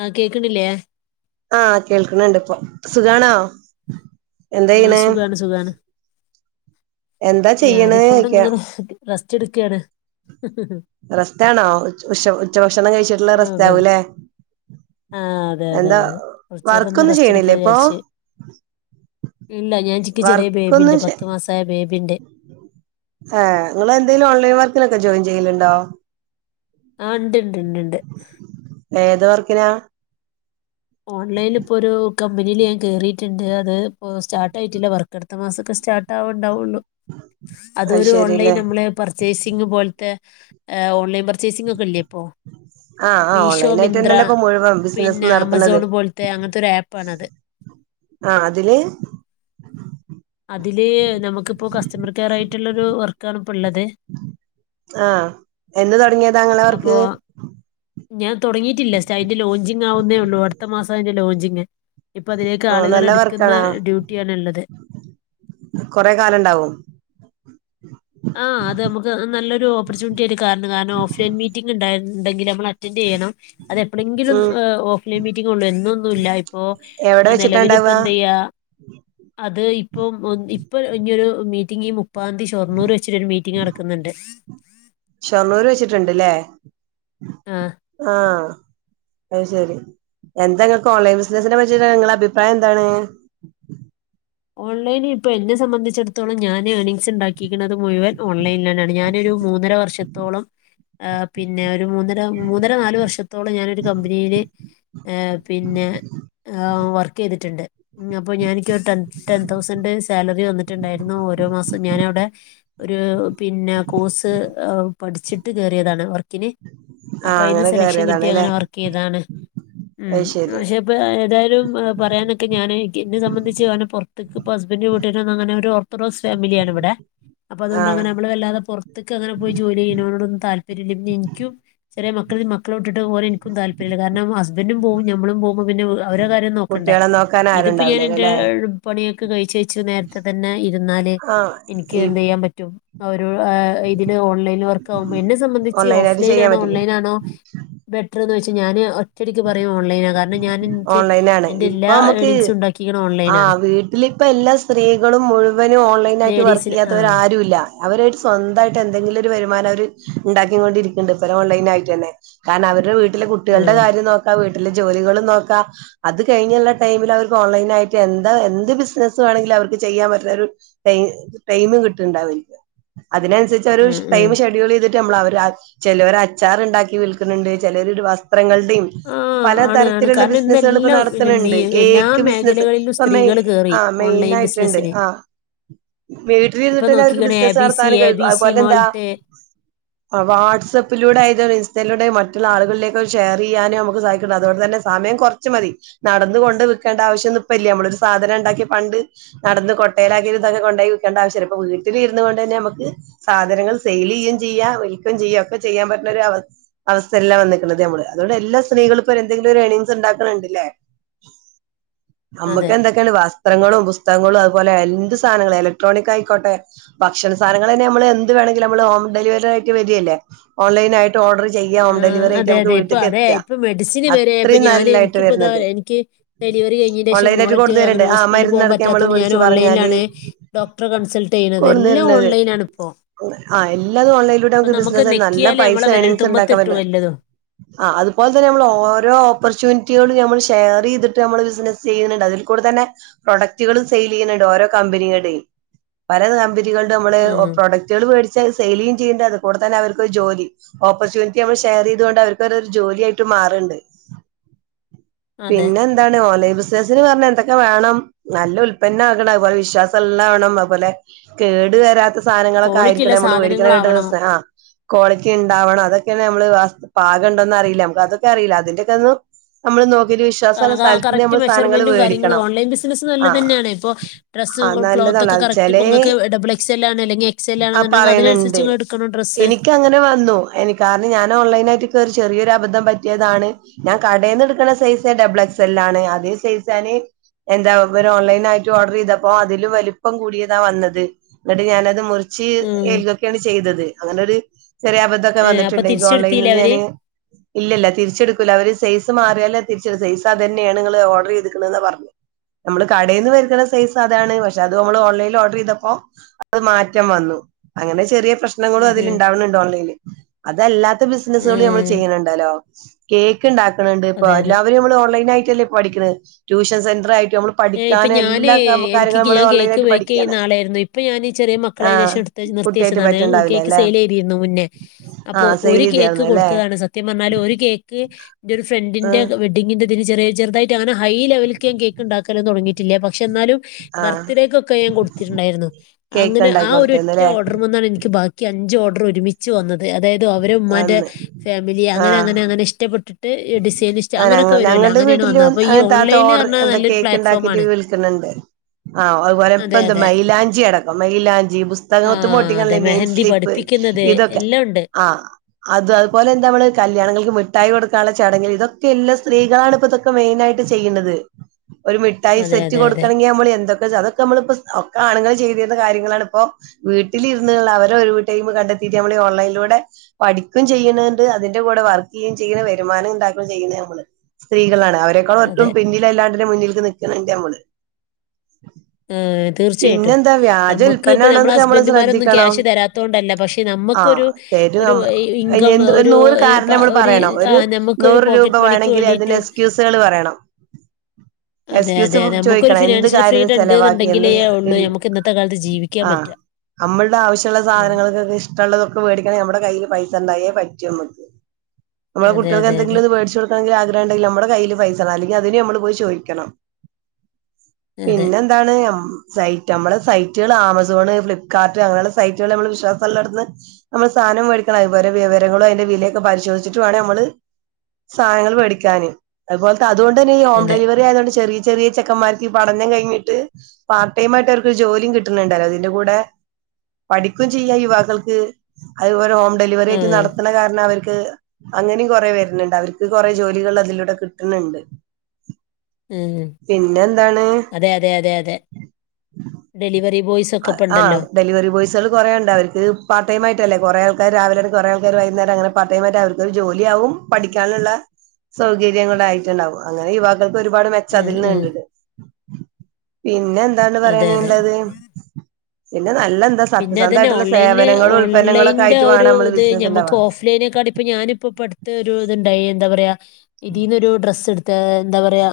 ആ കേക്കണില്ലേ ആ കേൾക്കണണ്ട് ഇപ്പൊ സുഖാണോ എന്താ ആ ചെയ്യണ് സുഖാണ് സുഖാണ് എന്താ ചെയ്യണ് ഞാനിപ്പോ ഇവിടെ ചോയ്ക്ക ഇങ്ങനെ റസ്റ്റ്ടുക്കയാണ് റസ്റ്റാണോ ഉം ഉച്ചഭക്ഷണം കഴിച്ചിട്ടുള്ള ആ വെറു റെസ്റ്റാവുല്ലേ ആ അതെ അതെ അതെ കൊറച്ചേരം ഒന്ന് വർക്കൊന്നും റെസ്റ്റ് എടുക്കാ ചെയ്യണില്ലേ ഇപ്പൊ വിചാരിച്ചു ഇല്ല ഞാൻ ചിക്കി ചെറിയ ബേബിണ്ട് വർക്കൊന്നും ചെ പത്തു മാസായ ബേബിണ്ട് ആഹ് നിങ്ങെളന്തേലും ഓൺലൈൻ വർക്കിനൊക്കെ ജോയിൻ ചെയ്യലുണ്ടോ ആണ്ട് ഏത് വർക്കിനാ ഓൺലൈനി ഇപ്പോ ഒരു കമ്പനിയിൽ ഞാൻ കേറിയിട്ടുണ്ട് അത് ഇപ്പോ സ്റ്റാർട്ട് ആയിട്ടില്ല വർക്കടുത്ത മാസൊക്കെ സ്റ്റാർട്ട് ആവണ് ണ്ടാവുള്ളു അത് അതൊരു ഓൺലൈൻ ശരില്ലേ നമ്മള് പർച്ചേസിംങ്‌ പോലത്തെ ഓൺലൈൻ പർചൈസിംഗ് ഒക്കെല്ലേ പ്പോ ആഹ് ആഹ് മീശോ ഓൺലൈൻ ആയിട്ട് മിന്ദ്ര തന്നെയല്ലേ ഇപ്പൊ മുഴുവൻ പിന്ന ബിസിനസ് ആമ നടത്തണത് സോൺ പോലത്തെ അങ്ങനത്തെ ഒരു ആപ്പ് ആണത് ആഹ് അതില് അതില് നമുക്കിപ്പോ കസ്റ്റമർ കെയർ ആയിട്ടുള്ള ഒരു വർക്കാ ആണ് ഇപ്പള്ളത് ആഹ് എന്ന് തുടങ്ങിയതാങ്ങളെ അപ്പോ വർക്ക് ഞാൻ തുടങ്ങിട്ടില്ലേസയിറ്റിന്റെ ലോഞ്ചിങ് ആവുന്നേ ഉള്ളൂ അടുത്ത മാസം അതിന്റെ ലോഞ്ചിങ് ഇപ്പൊ തിലേക്ക് ആഹ് ആളുകളെ നല്ല എടുക്കുന്ന വർക്കാണോ ഡ്യൂട്ടിയാണ് ഉള്ളത് കൊറെ കാലണ്ടാവും ആഹ് അത് നമക്ക്നല്ലൊരു ഓപ്പർച്യൂണിറ്റി ആയിരിക്ക കാരണം കാരണം ഓഫ്ലൈൻ മീറ്റിംഗ ഉണ്ടായിണ്ടെങ്കിൽ നമ്മ അറ്റൻഡറ് ചെയ്യണം അത് എപ്പളങ്കിലും ഉം ഓഫ്ലൈൻ മീറ്റിംങ്ങൊള്ളൂ എന്നൊന്നുല്ല ഇപ്പൊ എവിടെ വെച്ചിട്ടാ നിലവിൽ ഇപ്പ ഇണ്ടാവ എന്തിയ്യ അത് ഇപ്പൊ ഇപ്പൊ ഇനിയൊരു മീറ്റിംങ്‌ ഈ മുപ്പതാന്തി ഷൊർണൂർ മീറ്റിംങ്‌ നടക്കുന്നുണ്ട് ഷൊർണ്ണൂര് വെച്ചിട്ടുണ്ട്ല്ലേ ആഹ് ആഹ് അത് ശരി എന്താ നിങ്ങക്ക് ഓൺലൈൻ ബിസിനസിനെ പറ്റിട്ട് നിങ്ങളെ അഭിപ്രായം എന്താണ് ഓൺലൈനി ഇപ്പോ എന്നെ സംബന്ധിച്ചിടത്തോളം ഞാൻ ഏണിംങ്സ് ഉണ്ടാക്കിക്ക്ണ് മുഴുവൻ ഓൺലൈനൽന്നാണ് ഞാനൊരു മൂന്നര വർ ശത്തോളം പിന്നെ ഒരു മൂന്നര മൂന്നര നാല് വർഷ ത്തോളം ഞാനൊരു കമ്പനീൽ ഏ പിന്നെ വർക്ക് യ്തിട്ട്ണ്ട് അപ്പൊ ഞാ നിക് ടെൻ ടെൻ തൗസൻഡേഴ്‌സ് സാലറി വന്നിട്ടുണ്ടായിരുന്നു ഓരോ മാസം ഞാനവിടെ ഒരു പിന്നെ കോഴ്സ് പഠിച്ചിട്ട് കേറിയതാണ് വർക്കിന് അപ്പൊ ആഹ് അയിന്ന് അങ്ങനെ സെലക്ഷൻ കിട്ടി കേറിയതാണ് ല്ലേ അങ്ങനെ വർക്ക്യ്തതാണ് ഉം അത് ശരി പക്ഷെ ഇപ്പ ഏതായാലും പറയാനൊക്കെ ഞാൻ എന്നെ സംബന്ധിച്ച് കാരണം പോർ ത്ക്ക് ഹസ്ബന്ഡ് വീട്ടേര് അങ്ങനെ ഒരു ഓർത് ഡോക്സ് ഫാമിലിയാണ് ഇവിടെ അപ്പൊ അതുകൊണ്ട് ആഹ് അങ്ങെനെ നമ്മള് വല്ലാതെ പൊർ ത്ക്കങ്ങനെ പോയി ജോലി ചെയ്യണോടന്നും താല്പര്യല്ല പിന്നെ ഇനിക്കും ചെറിയമക്കളി മക്കളെഇട്ടിട്ട് പോവാൻ എനിക്കും താല്പര്യല്ല ഹസ്ബൻഡും പോവുംനമ്മളും പോവുമ്പോ പിന്നെ അവരെ കാര്യം നോക്കണ്ടേ കുട്ടികളെ നോക്കാൻ ഇതിപ്പോ ഞാൻ ആരുണ്ടാവില്ലല്ലോ എന്റെ ല്ലേ പണിയൊക്കെ കഴിച്ച കഴിച്ച് നേരത്തെ തന്നെ ഇരുന്നാല് ആഹ് എനിക്ക് ഈ എന്ത് യ്യാൻ പറ്റും ഓരോ ആ ഇതിന് ഓൺലൈനിൽ വർക്ക് ആകുമ്പോൾ എന്നെ സംബന്ധിച്ച് ഓൺലൈനായിട്ട് ഓഫ്ലൈൻ ചെയ്യാൻ ആണോ പറ്റില്ലേ ഓൺലൈനാണോ ബെറ്റർന്ന് ചൊയിച്ച ഞാന് ഒ ഒറ്റ ടിക്ക് പറയും ഓൺലൈനാണ് കാരണം ഞാൻ എനിക്ക് ഓൺലൈനാണ് എന്റെ ഇപ്പൊ എല്ലാ ഏണിങ്സും ഉണ്ടാക്കിക്ണ് ഓൺലൈനാണ് ഇതീലിപ്പോ എല്ലാ സ്ത്രീകളും മുഴുവനും ഓൺലൈൻ ആയിട്ട് വർക്ക് ലേഡീസിന് ആ യ്യാത്തവർ ആരു ഇല്ല അവരായിട്ട് സ്വന്തായിട്ട് എന്തെങ്കിലും ഒരു വരുമാനം അവര് ഉണ്ടാക്കി കൊണ്ടിരിക്ണ് ണ്ട് ഇപ്പ ഓൺലൈനാ യിട്ടന്നെ കാരണം അവരുടെ വീട്ടിലെ കുട്ടികളുടെ ഉം, കാര്യം നോക്കാം വീട്ടിലെ ജോലികളും നോക്കാ അത് കഴിഞ്ഞുള്ള ടൈമിൽ അവർക്ക് ഓൺലൈൻ ആയിട്ട് എന്താ എന്ത് ബിസിനസ്സ് വേണെങ്കിലും അവർക്ക് ചെയ്യാൻ പറ്റ്ണൊരു ടൈം കിട്ടിണ്ടാവും ഇൻക്ക് ഉം, അതിനനുസരിച്ച് ഉം. ടൈം ഷെഡ്യൂൾ ചെയ്തി നമ്മൾ അവ ചെലൊര് അച്ചാർ ഇണ്ടാക്കി വിൽക്കുന്നുണ്ട് ചെലൊര് വസ്ത്രങ്ങള്ടിം ആ പല ആണ് ആണ് തരത്തിലുള്ള കാരണം ബിസിനസുകൾ ഇപ്പ ഇന്നെല്ലാം ഇല്ല, നടത്തണ്ട് മീ- എല്ലാ കേക്ക് ബിസിനസ് മേഖലകളിലും ഇപ്പ മെയി സ്ത്രീകൾ കയറി ആഹ് ഓൺലൈൻ മെയിനായിട്ടുണ്ട് ബിസിനസ്സിന് ആഹ് ഇപ്പൊ വീട്ടിലിരുന്നിട്ടന്നെ അവർക്ക് നോക്കിക്കണേ എ ബിസിനസ്സ് ബി സി നടത്താനും എ കഴും ബി സി അതുപോലെ എന്താ മാൾട്ട് ആഹ് വാട്സപ്പിലൂടെ ആയത് ഇസ്റ്റയിലൂടെ മറ്റുള്ള ആളുകളിലേക്ക് ഷെയർ ചെയ്യാനോ നമുക്ക് സാ [unintelligible] അതുകൊണ്ട് തന്നെ സമയം കൊറച്ച് മതി നടന്ന് കൊണ്ട് വിൽക്കേണ്ട ആവശ്യം ഇപ്പ ഇല്ല നമ്മളൊ ഒരു സാധനം ഉണ്ടാക്കി പണ്ട് നടന്ന് കൊട്ടയിലാക്കി കൊണ്ട് കൊണ്ടയി വിക്കണ്ട ആവശ്യം ഇപ്പ വീട്ടിലിരുന്നു കൊണ്ട് തന്നെ ഞമ്മക്ക് സാധനങ്ങൾ സെയിൽ യ്യും ചെയ്യ ഒലിക്കു ചെയ്യ ഒക്കെ ചെയ്യാൻ പറ്റുന്ന ഒരു അവ അവസ്ഥയില വന്നിക്ക്ണത് നമ്മള് അതോടെ എല്ലാ സ്ത്രീ എന്തെങ്കിലും ഏണിങ്സ് ഇണ്ടാക്കണ് ണ്ട്ലേ നമ്മക്ക് അതെ എ [unintelligible] വസ്ത്രങ്ങളും പുസ്തകങ്ങളും അതുപോലെ എന്ത് സാധനങ്ങളും ഇലക്ട്രോണിക് ആയിക്കോട്ടെ ഭക്ഷണ സാധങ്ങൾ തന്നെ നമ്മള് എന്ത് വേണമെങ്കിലും നമ്മള് ഹോം ഡെലിവറി ആയിട്ട് വരല്ലേ ഓൺലൈനായി ആഹ് അതെ അതെ ഇപ്പ അതെ എത്തുക ഇപ്പ വേ മസിന് വരെ അപ്പോ അത്രയും ഞാൻ നല്ലതായിട്ട് എനിക്കിപ്പോ ഇതാ വരുന്നത് എനിക്ക് ഡെലിവറി കഴിഞ്ഞേൻ്റെ ഷം ഓൺലൈനായിട്ട് മോളറ്റ് അങ്ങനെ കൊണ്ടുവരുന്നുണ്ട് ആ ഹോസ്പിറ്റലിൽ പോക മരുന്നടക്കം നമ്മൾ പറ്റാത്തോണ്ട് ഞാൻ വിളിച്ച് പറഞ്ഞാല് ഓൺലൈനിലാണ് ഡോക്ടറെ കൺസൾട്ട് ചെയ്യ്ണത് എല്ലാം ഓൺലൈനാണ് ഇപ്പോ ആഹ് എല്ലാതും ഓണ്ലൈനിലൂടെ അപ്പൊ നമുക്ക് ബിസിനസ്സയി നല്ല നെക്കിയാലേ പൈസ നമ്മളെ ഏണിങ്സ് ണ്ടാ വിരൽത്തുമ്പത്തിട്ടു വറ്റ വല്ലതും ആഹ് അത്പോ നമ്മൾ ഓരോ ഓപ്പർച്യൂണിറ്റികളും നമ്മൾ ഷെയർ ചെയ്തിട്ട് നമ്മള് ബിസിനസ് ചെയ്യണ് ണ്ട് അതില് കൂടെ തന്നെ പ്രൊഡക്ടുകളും സെയിൽ ചെയ്യ്ണ്ണ്ട് ഓരോ കമ്പനികളുടെ പല കമ്പനികളുടെ നമ്മള് ഉം പ്രൊഡക്ട് ട്ടീള് വേടിച്ച് അത് സെയ്ലീയു ചെയ്യ്ണ്ട് കൂട തന്നെ അവർക്ക് ജോലി. ഓപ്പർച്യുനിറ്റി നമ്മള് ഷെയറീതേണ്ട് അവർക്കതൊര് ജോലി ആയി. മാറ്ണ്ട് അതെ പിന്ന എന്താണ് ഓൺലൈ ബിസ്നസിന് പർഞ്ഞ എന്തൊക്ക വാണം. നല്ല ഉൽപന്നാകണം അതുപോലെ വിശ്വാസം ഇള്ളാവണം അതുപോലെ കേട് വരാത്ത. സാധനങ്ങളൊക്ക ക്വാളിറ്റി ഉള്ള ആയിരിക്കണം നമ്മള് വേടിക്ക്ണ സാധനങ്ങളാവണം ഡ്രസ്സ് ആഹ് കോളിറ്റി ഇണ്ടാവണം അതൊക്കേണ് നമ്മള് വസ് പാകം ഇണ്ടോന്നറീല അതൊക്കെ അറീല അതിന്റെക്കെന്ന് നമ്മള് നോക്കീട്ട് വിശ് വിശ്വാസ കാരണം സ്ഥൽത്ത്ന്ന് കറക്റ്റ് നമ്മള് സാനങ്ങള് മെഷർമെന്റും കാര്യങ്ങളും വേടിക്കണം ഓൺലൈൻ ബിസിനസ് നല്ലത് ആഹ്. തന്നെയാണ് ഇപ്പൊ ഡ്രസ്സ് ആഹ് ക്ലോത്ത് നല്ലതാണ് ഒക്കെ അത് കറക്റ്റ് ച്ചെലേ ഇപ്പൊ നിങ്ങൾക്ക് ഡബിൾ എക്സ് എൽ ആണ് അല്ലെങ്കിൽ എക്സ് എൽ ആഹ് ആണെന്നുണ്ടെങ്കിൽ അതിനനുസരിച്ച് പറീണിണ്ട്. നിങ്ങൾ എടുക്കണം ഡ്രസ്സ് എനിക്കങ്ങനെ വന്നു എനിക് കാര്ണം ഞാൻ ഓൺലൈനായിട്ട് കേറി ചെറിയൊരബദം പറ്റിയതാണ് ഞാൻ കടേന്ന് ഇട്ക്ക്ണ സൈസ് ഡബ്ൾ എക്സലാണ് അതേ സൈസാണ്. എന്താ ഇവര് ഓൺലൈനായിട്ട് ഓഡ്രീതപ്പോ അതിലും വലുപ്പം കൂടിയത വന്നത്. ഇന്നിട്ട് ഞാനത് മുറിച്ച് ഉം ഏലൊക്കേണ് ചെയ്തത് അങ്ങനൊര് ചെറിയ അബ തൊക്കെ ഏ അപ്പൊ വന്നിട്ട്ണ്ട് ഇൻക്. തിരിച്ചെടുത്തില്ലേ ഓൺലൈനിന്ന് അവര് ഞാന്. ഇല്ലല്ല തിരിച്ചിട്ക്കൂല അവര് സൈസ് മാറിയാലെ തിരിച്ച്ട് സൈസ് അത് തന്നേണ് നിങ്ങള് ഓഡ്രീത്ക്ക്ണ്ന്ന പർഞ്ഞ്. നമ്മള് കടയിന്ന് വര്ത്ത്ണ സൈസ് അതാണ് പക്ഷെ അത് നമ്മള് ഓൺലൈൻല് ഓഡ്രീതപ്പൊ ചെയ്തപ്പോ.... അത് മാറ്റം വന്നു അങ്ങനെ ചെറിയ പ്രശ്നം. പ്രശ്നങ്ങളും ഉം അതില് ഉം ഇണ്ടാവ്ണിണ്ട് ഓൺലൈൻല് അതല്ലാത്ത ബിസിനസ്കളും നമ്മള് ഉം ചെയ്യ്ണ് ണ്ടലോ കേക്ക് ഇണ്ടാക്ക്ണ് ണ്ട് ഇപ്പൊ അതെ അതെ എല്ലാവരും നമ്മള് ഓൺലൈനായിട്ടല്ലെ പഠിക്ക്ണെ ട്യൂഷൻ സെന്ററായിട്ടും നമ്മള് ഏഹ് ഇപ്പ പഠിക്കാനും ഞാന് എല്ലാ എനിക്ക് കാര്യങ്ങളും നമ്മള് ഞാൻ ഓൺലൈൻ കേക്ക് ആയിട്ട് പഠിക്കാണ് ബേക്ക്യ്യ്ന്ന ആളെര്ന്ന് ഇപ്പൊ ഞാനീ ചെറീ ആഹ് മക്കളായീനേശം ഇട് കുട്ടിയായിട്ട് നിർത്തിച്ചതാണ് പറ്റണ്ടാവില്ല കേക്ക് അല്ലെ സെയിലീതീർന്നു മുന്നെ അപ്പൊ ആഹ് ഒരു സെയിൽ കേക്ക് ചെയ്തായിരുന്നു അല്ലേ കൊട്ത്തതാണ്. സ ത്യം പർഞ്ഞാല് ഒര് കേക്ക് ഇന്റൊരു ഫ്രണ്ടിന്റെ ആഹ് വെ പിന്നെ ഇതൊരു ചെറീ ചെറുതായിട്ട് അങ്ങന ഹൈ ലെവല്ക്ക് ഞാ കേക്ക് ഇണ്ടാക്കല് തൊടങ്ങീട്ടില്ല പക്ഷെ ഇന്നാലും ആഹ് ബർത്ത്ഡേകൊക്ക ഞാൻ കൊട്ത്തിട്ട്ണ്ടാര്ന്നു കേക്ക് അങ്ങന ഇണ്ടാക്കി ആഹ് ഒരൊറ്റ കൊടുത്തന്നല്ലേ ഓഡ്ര് മ്മാണ് എനിക്ക് ബാ ക്കി അഞ്ച് ഓഡ്രും ഒരുമിച്ച് വന്നത് അതായത് അവരെ ഉമ്മാന്റെ അന്ന് ഫാമിലി അങ്ങനെ ആഹ് അങ്ങനെ അങ്ങനെ ഇഷ്ടപ്പെട്ട് ഡിസൈനിസ്റ്റ് ആ ഞങ്ങ അങ്ങനൊക്ക വരോല്ലൊ ഞങ്ങളുടെ അങ്ങനേണ് വീട്ടില് വന്നത് അപ്പൊ ഈ ഓൺലൈൻല് അർഞ്ഞ നല്ലൊരു ഫ്ലാറ്റ് കിടി വിൾക്ക്ണ് ണ്ട്. ആഹ് അത് പോലെ അതെ ഇപ്പെന്ത് അതെ മൈയിലാഞ്ചി അടക്കം മൈയിലാഞ്ചി പുസ്തകത്ത്മ്മെ ഒട്ടിക്ക്ണ നെയിംസ്ലി പഠിപ്പിക്ക്ന്നത് എല്ലാണ്ട്. ആഹ് അത് അതുപോലെ എന്തമ്മള് കല്യാണങ്ങൾക്ക് മിട്ടായി കൊട് കള ചടങ്ങിൽ ഇതൊക്കെ എല്ല സ്ത്രീകളാണ് ഇപ്പ ഇതൊക്ക മെയിനായിട്ട് ചെയ്യ്ണത്. ഒരു മിഠായി അതെ സെറ്റ് അതെ അതെ കൊട്ക്കണെങ്കി നമ്മള് എന്തൊ അതൊക്കെ നമ്മളിപ്പൊ ഒക്ക ആണ്ങ്ങള് ചെയ്തിര്ന്ന കാര്യങ്ങളാണ് ഇപ്പൊ വീട്ടിലിരുന്ന്ള്ള അവരെ ഒരു ടൈമ് കണ്ടെത്തീട്ട് നമ്മള് ഓൺലൈൻലൂടെ പഠിക്കും ചെയ്യ്ണ്ണ്ട് അതിന്റെ കൂടെ വർക്കിയ്യും ചെയ്യ്ണ രുമാനം ഉണ്ടാക്കു ചെയ്യ്ണ ഞമ്മള് സ്ത്രീകളാണ് അവരെക്കാൾ ഒട്ടും അതെ പിന്നി എല്ലാണ്ടിനും മുന്നിൽക്ക് നിക്ക്ണ് ണ്ട് നമ്മള് ഏഹ് തീർച്ചയായിട്ടും പിന്നെന്താ വ്യാജ നമ്മക്ക് ഇപ്പ നമ്മളെ ഉൽപ്പന്നാണോന്നൊക്കെ നമ്മള് ഹസ്ബന്റ്മാരൊന്നും ശ്രദ്ധിക്കണം ക്യാഷ് തരാത്തോണ്ടല്ല പക്ഷെ ആഹ് നമ്മക്കൊരു തരും ഒരൂ നമ്മ അയിന് ഇൻകം എന്ത് ഒരു ഒരൂ നൂറ് ഏഹ് ഇപ കാരണം നമ്മള് ഒര് പറയണം ഒരു ആഹ് നമ്മക്ക് ക്കൊരു നൂറ് രൂപ പോക്കറ്റ് മണിക്ക് വേണെങ്കിൽ അതിന് വേണ്ടീറ്റും. എക്സ്ക്യൂസുകൾ പറയണം അതെ എക്സ്ക്യൂസ് അതെ അതെ നമ്മക്കൊരു ചോദിക്കണം എന്ത് ഫിനാൻഷ്യൽ ഫ്രീ കാര്യത്തിന് ഇൻഡ്ന്ന് ചെലവാക്കി എന്ത് ഇണ്ടെങ്കിലേ ഉള്ളു നമ്മക്ക് ഇന്നത്തെ കാൽത്ത് ജീവിക്ക പറ്റ നമ്മൾടെ ആവശ്യള്ള സാധനങ്ങൾക്കൊക്കെ ഇഷ് ഇഷ്ടൊള്ളതൊക്കെ വേടിക്കണേ നമ്മട കയ്യില് പൈസ ഉണ്ടായേ പറ്റു മ്മക്ക്. അതെ അതെ അതെ. മേടിച്ച കൊടുക്കണെങ്കി ആഗ്രഹംണ്ടെങ്കി നമ്മുടെ കയ്യില് പൈസ വേണം അല്ലങ്കിൽ അതിനും ഞമ്മള് പോയി ചോയിക്കണം. അതെ പിന്നെന്താണ്. സൈറ്റ് ഞമ്മളെ സൈറ്റുകൾ ആമസോണ് ഫ്ലികാർട്ട് അങ്ങനെയുള്ള സൈറ്റുകൾ നമ്മള് വിശ്വാസള്ളട്ത്ത്ന്ന്. നമ്മൾ സാധനം വേടിക്കണം അതുപോല വിവരങ്ങളും അതിന്റെ വിലൊക്കെ പരിശോധിച്ചിട്ട് വേണം മ്മള് സാധങ്ങങ്ങള് വേടിക്കാന് അതുപോലത്തെ അതുകൊണ്ട് തന്നെ ഈ ഹോം അതെ ഡെലിവറി ആയതുകൊണ്ട് ചെറി ചെറിയ ചെക്കമ്മാർക്ക് ഈ പഠനം കഴിഞ്ഞിട്ട്. പാർട്ട് ടൈ ആയിട്ട് ഓർക്ക് ഒരു ജോലിയും കിട്ട്ണ്ടല്ലോതിന്റെ കൂടെ. പഠിക്കും ചെയ്യാ യുവാക്കൾക്ക്. അതുപോലെ ഹോം ഡെലിവറി ആ ആയിട്ട് നടത്ത്ണ കാരണം അവർക്ക് അങ്ങനിം. കൊറെ വെര്ന്ണ്ട് അവർക്ക് കൊറെേ ജോലികൾ അതിലൂടെ കിട്ട്ണ്ണണ്ടു ഉം പിന്നെന്താണ്. അതെ അതെ അതെ അതെ ഡെലിവറി ബോയ്സ് ഒക്കെ ഇപ്പ ആഹ് ഇണ്ടല്ലോ. ഡെലിവറി ബോയ്സുകൾ കൊറേ ഇണ്ട് അവർക്ക് പാർടൈം ആയിട്ടല്ലേ കൊറേ ആൾക്കാര് രാവിലരും കൊറേ ആൾക്കാർ വൈന്നേരം അതെമാതിരി വൈകുന്നരം അങ്ങനെ പാർടൈമായിട്ട് അവർക്കരു ജോ ല്യആവും പാടിക്കാന്ള്ള സൗകര്യുടെ ആയിട്ട്ണ്ടാവും അങ്ങനെ യുവാക്കൾക്ക് ഒരുപാട് മെ ഉം, ചതിൽന്ന് ഉം. കണ്ടിത് പിന്നെ എന്താണ് അതെ അതെ പറയാന്ള്ളത്. പിന്നെ നല്ല എന്താ പിന്നെ അതന്നെ സത്യസന്തായിട്ട്ള്ള ഓൺലൈനില് സേവനങ്ങളും ഉത്പന്നങ്ങളൊക്കായിട്ട് വാണം മ്മള് ബിസിനസ്സ് ണ്ടാവാ. േനെക്കാ [unintelligible] ഇപ്പോ ഞാനിപ്പപ്പോടുത്ത ഒരു ഇതുണ്ടയി എന്താ പറയാ ഇതിന്നൊ ഒരു ഡ്രസ്സ് എടു ഏഹ് എന്താ പറയാ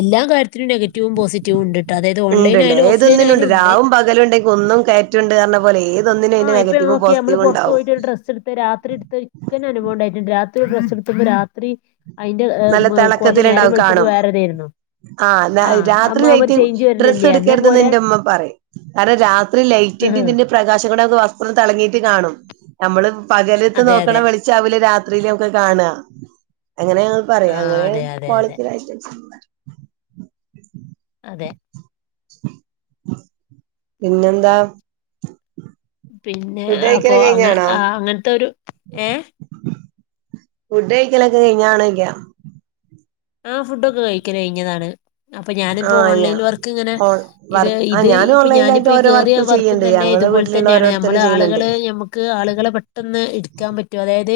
എല്ലാ കാര്യത്തിലും നെഗറ്റീവും പോസിറ്റീവും ഉണ്ട്ട്ടാ അതായത് ഓൺലൈനായാലും ഓഫ്‌ലൈനായാലുണ്ട്. [unintelligible] ഉണ്ടെങ്ക ഒന്നും കയറ്റുണ്ട് എന്ന് പറയും പോലെ ഏത് ആ ഇപ്പൊ നോക്കി നമ്മള് പുറത്ത് പോയിറ്റ് ഒരു ഡ്രസ്സ് എടുത്ത് രാത്രിട്ത്ത്. ഇൻക്കന്നെ അനുഭവം ഉണ്ടായിട്ടുണ്ട് രാത്രി ഡ്രെസ്സെടുക്കുമ്പോ രാത്രി. അതിന്റെ എ നല്ല മെ കോലം നേരം തിളക്കത്തിലുണ്ടാവും വളുത്തപ്പോ കാണും വേറൊരുത്തെയിന്നു. ആഹ് രാത്രി ലെയിറ്റ് ഡ്രസ്സ് വരണില്ലേ എന്ന എടുക്കരുതന്ന് പോലെ ന്റമ്മ പറയും. കാരണം രാത്രി ലൈറ്റിന്റിം ഇതിന്റിം. പ്രകാശം കൊണ്ട് മ്മക്ക് വസ്ത്രം തെളങ്ങീറ്റ് കാണും നമ്മള് പകലത്ത് അതെ നോക്കണ അതെ വെളി ചല്ലെ രാത്രീല് മ്മള് കാണ അങ്ങനെ ആ പറയാ അങ്ങനെ അതെ അതെ അതെ ക്വാളിറ്റി [unintelligible] അതെ. പിന്നെന്താ. പിന്നെ ഫുഡ് അപ്പൊ കഴിക്കല് അങ്ങ ആ അങ്ങനത്തെരു ഏഹ്. ഫുഡായ്ക്കലൊക്കെ കയിഞ്ഞാണോന്ന് ചോയ്ക്ക. ആഹ് ഫുഡൊക്കെ കഴിക്കല് കഴിഞ്ഞതാണ് അപ്പൊ ഞാനിപ്പോ ആഹ് ഞാ ഓൺലൈനി വർക്ക് ഇങ്ങനെ ഓൺ ഇത് വർക്ക് ആഹ് ഇത് ഞാൻ ഇപ്പൊ ഞാനിപ്പോ ഓൺലൈനിലായിട്ട് ഈ ഓരോ കേറിയ വർക്കുകൾ വർക്കും ചെയ്യ്ണ്ട് തന്നെ ഞങ്ങളെ ഇതുപോലെ വീട്ടിലുള്ള തന്നെയാണ് നമ്മള് ഓരോരുത്തരും ചെയ്യ്ണ് ണ്ട്. ആളുകള് നമ ക്ക് ആളുകളെ പെട്ടെന്ന് എടുക്കാൻ പറ്റോ അതായത്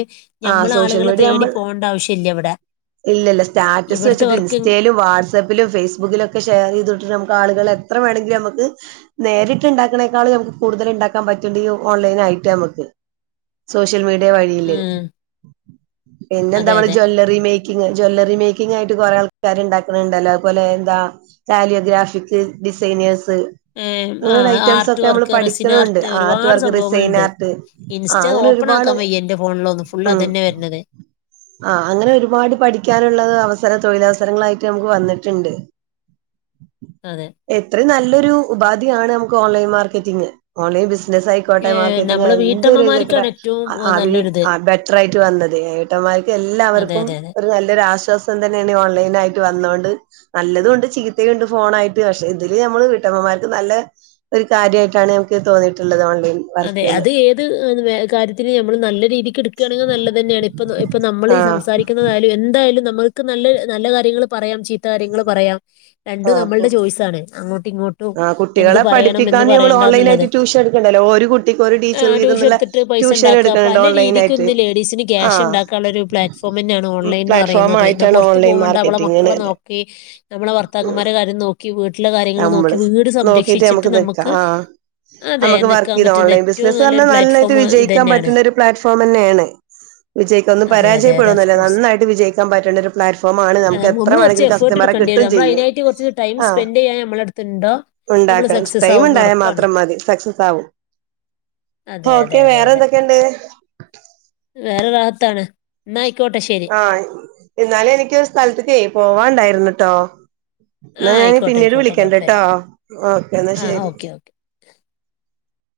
ആഹ് ഞമ്മൾ ആളുകളെ തേടി പോകേണ്ട ആവശ്യ ഇല്ല ഇവിടെ ഇല്ല ഇല്ല സ്റ്റാറ്റസ് ഇവിടുത്തെ വെച്ചിട്ട് വർക്ക് ഇൻസ്റ്റയിലും വാട്സ് വാട്സപ്പിലും ഫേസ്ബുക്കിലൊക്കെ ഷെയർ ചെയ്തിട്ട് നമുക്ക് ആളുകളെ എത്ര വേണമെങ്കിലും നമുക്ക് നേരിട്ട് ഉണ്ടാക്ക്ണേക്കാൾ ഞമുക്ക് കൂടുതല് ഉണ്ടാക്കാൻ പറ്റണ്ട് ഈ ഓൺലൈൻ ആയിട്ട് നമുക്ക് സോഷ്യൽ മീഡിയ വഴിയില് ഉം പിന്നെന്താ അതെ നമ്മള് അതെ ജ്വല്ലറി മേ ജ്വല്ലറി മേക്കിങ്ങ്യായിട്ട് കുറേ ആൾക്കാർണ്ടാക്ക്ണ് ണ്ടല്ലോ അതുപോലെ എന്താ കാലിയോഗ്രാഫിക് ഡിസൈനേഴ്സ് ഏം, ആ അങ്ങനള്ള ഐറ്റംസ് ആർട്ട് ഒക്കെ നമ്മൾ വർക്ക് റെസിൻ പഠിക്കുണണ്ട് ആർട്ട് ഒരുപാട് വർക്ക് റിസൈൻ സംഭവങ്ങളുണ്ട് ആർട്ട് ഇൻസ്റ്റ ആഹ് അങ്ങനെ ഓപ്പൺ ഒരുപാട് ആക്കാൻ വയ്യ എന്റെ ഫോണിലോന്ന് ഫുള്ള് ഉം അതന്നെ വര്നത് ആഹ് അങ്ങനെ ഒരുപാട് പഠിക്കാനുള്ളത് അവസര തൊഴിലവസരങ്ങളായിട്ട് നമുക്ക് വന്നിട്ടുണ്ട് [unintelligible] അതെ എത്ര നല്ലൊരു ഉപാധിയാണ് നമുക്ക് ഓൺലൈൻ മാർക്കറ്റിങ്ങ് ഓൺലൈൻ ബിസിനായിക് ഏ, കോട്ടയ മാർക്കറ്റിംഗ് നമ്മള് ഏതൊരു ഇന്തായിക്കോട്ടെ വീട്ടമ്മമാർക്കാണ് ഏറ്റവും ആഹ് ആഹ് വീ നല്ലൊരിത് ആഹ് ബെറ്റർ ആയിട്ട് വന്നത് ഏട്ടന്മാർക്ക് അതെ, എല്ലാവർക്കും അതെ, അതെ. ഒരു നല്ലൊരു ആശ്വാസ് തന്നെയാണ് ഓൺലൈൻ ആയിട്ട് വന്നോണ്ട് നല്ലതുണ്ട് ചീത്തയുണ്ട് ഫോണ ആയിട്ട് പക്ഷെ ഇതില് നമ്മള് വീട്ടമ്മമാർക്ക് നല്ല ഒരു കാര്യമായിട്ടാണ് നമുക്ക് തോന്നിയിട്ടുള്ളത് ഓൺലൈൻ അതെ വർക്കുകള് അത് ഏത് കാര്യത്തിന് നമ്മള് നല്ല രീതി കിട്ക്കയാണെങ്കിൽ നല്ലതന്നെയാണ് ഇപ്പ ഇപ്പ നമ്മൾ ഈ ആഹ് സംസാരിക്കുന്ന എന്തായാലും നമ്മുക്ക് നല്ല നല്ല കാര്യങ്ങള് പറയാം ചി ത്ത കാര്യങ്ങൾ പറയാം രണ്ടും ആഹ് അപ്പൊ നമ്മളുടെ ചോയ്സ് ആണ് അങ്ങോട്ട് ഇങ്ങോ ആഹ് കുട്ടികളെ പഠിപ്പിക്കാന് നമ്മള് ഓൺലൈൻ ആയ്ട്ട് ട്യൂഷൻ എടുക്കണ്ടല്ലോ ഒരു കു ആഹ് ട്യൂഷൻ എടുത്തിട്ട് പൈസ ഉണ്ടാക്ക എടുക്കണുണ്ട് പല ഓൺലൈൻ രീതിക്ക് ആയിട്ട് ഇന്ന് ലേഡീസിന് ക്യാഷ് ആഹ് ഉണ്ടാക്കാനുള്ള ഒരു പ്ലാറ്റ്ഫ് പമെന്റ് ആണ് ഓൺലൈൻ എന്ന് പ്ലാറ്റ്ഫോം പറയുന്നത് ന്നാ ആയിട്ടാണ് പുറത്ത് ഓൺലൈൻ പോവേണ്ട നമ്മളെ മാർക്കറ്റിംഗിന് മക്കളെ നോക് നമ്മളെ ഉം ഭർത്താക്കന്മാരെ കാര്യം നോക്കി വീട്ടിലെ കാര്യ നമ്മള് നോക്കിട്ട് നമ്മക്ക് നിക്ക ആഹ് അതെ. നമ്മുക്ക് വർ നിക്കാൻ ഇത് പറ്റുന്ന ഓൺലൈൻ ഏറ്റവും ബിസിനസ്സ് നല്ലൊരു പറഞ്ഞാൽ നല്ലായിട്ട് പ്ലാറ്റ്ഫോം വിജയിക്കാൻ ഇതന്നെയാണ്. പറ്റുന്ന ഒരു പ്ലാറ്റ്ഫോം തന്നെയാണ് വിജയിക്കൊന്ന അതെ, അതെ, അതെ. ഓഫ് പരാജയപ്പെടുന്നുല്ല കോഴ്സ്. നന്നായിട്ട് വിജയിക്കാൻ പറ്റേണ്ട ഒരു പ്ലാറ്റ്ഫോം ആണ് നമക്ക് എത്ര വേണമെങ്കിലും ക എഫോട്ട് എട്ക്കണ്ട്യരും നമ്മൾ അയിനായിട്ട് കുറച്ച് ടൈം സ്പെൻ് ചെയ്യാൻ നമ്മളെ എടുത്തുണ്ടോ ഉണ്ടാക്കണം ടൈം ഉണ്ടായാൽ മാത്രം മതി സക്സസ് ആകും അതെ, അതെ, ഓക്കെ അതെ, വേറെ അതെ. എന്തൊക്കെയുണ്ട് വേറെ റാഹത്താണ് എന്നാ ആയിക്കോട്ടെ ശരി ആഹ് എന്നാൽ എനിക്ക് ഒരു സ്ഥലത്തേക്ക് പോവാണ്ടായിരുന്നുട്ടോ ആ എന്നാ ഞാന് ആയിക്കോട്ടെ, പിന്നീട് ആയിക്കോട്ടെ. കുഴപ്പമില്ല. വിളിക്കണ്ട്ട്ടോ ഓക്കേ എന്നാ ആ ശെരി ഓക്കെ, ഓക്കെ.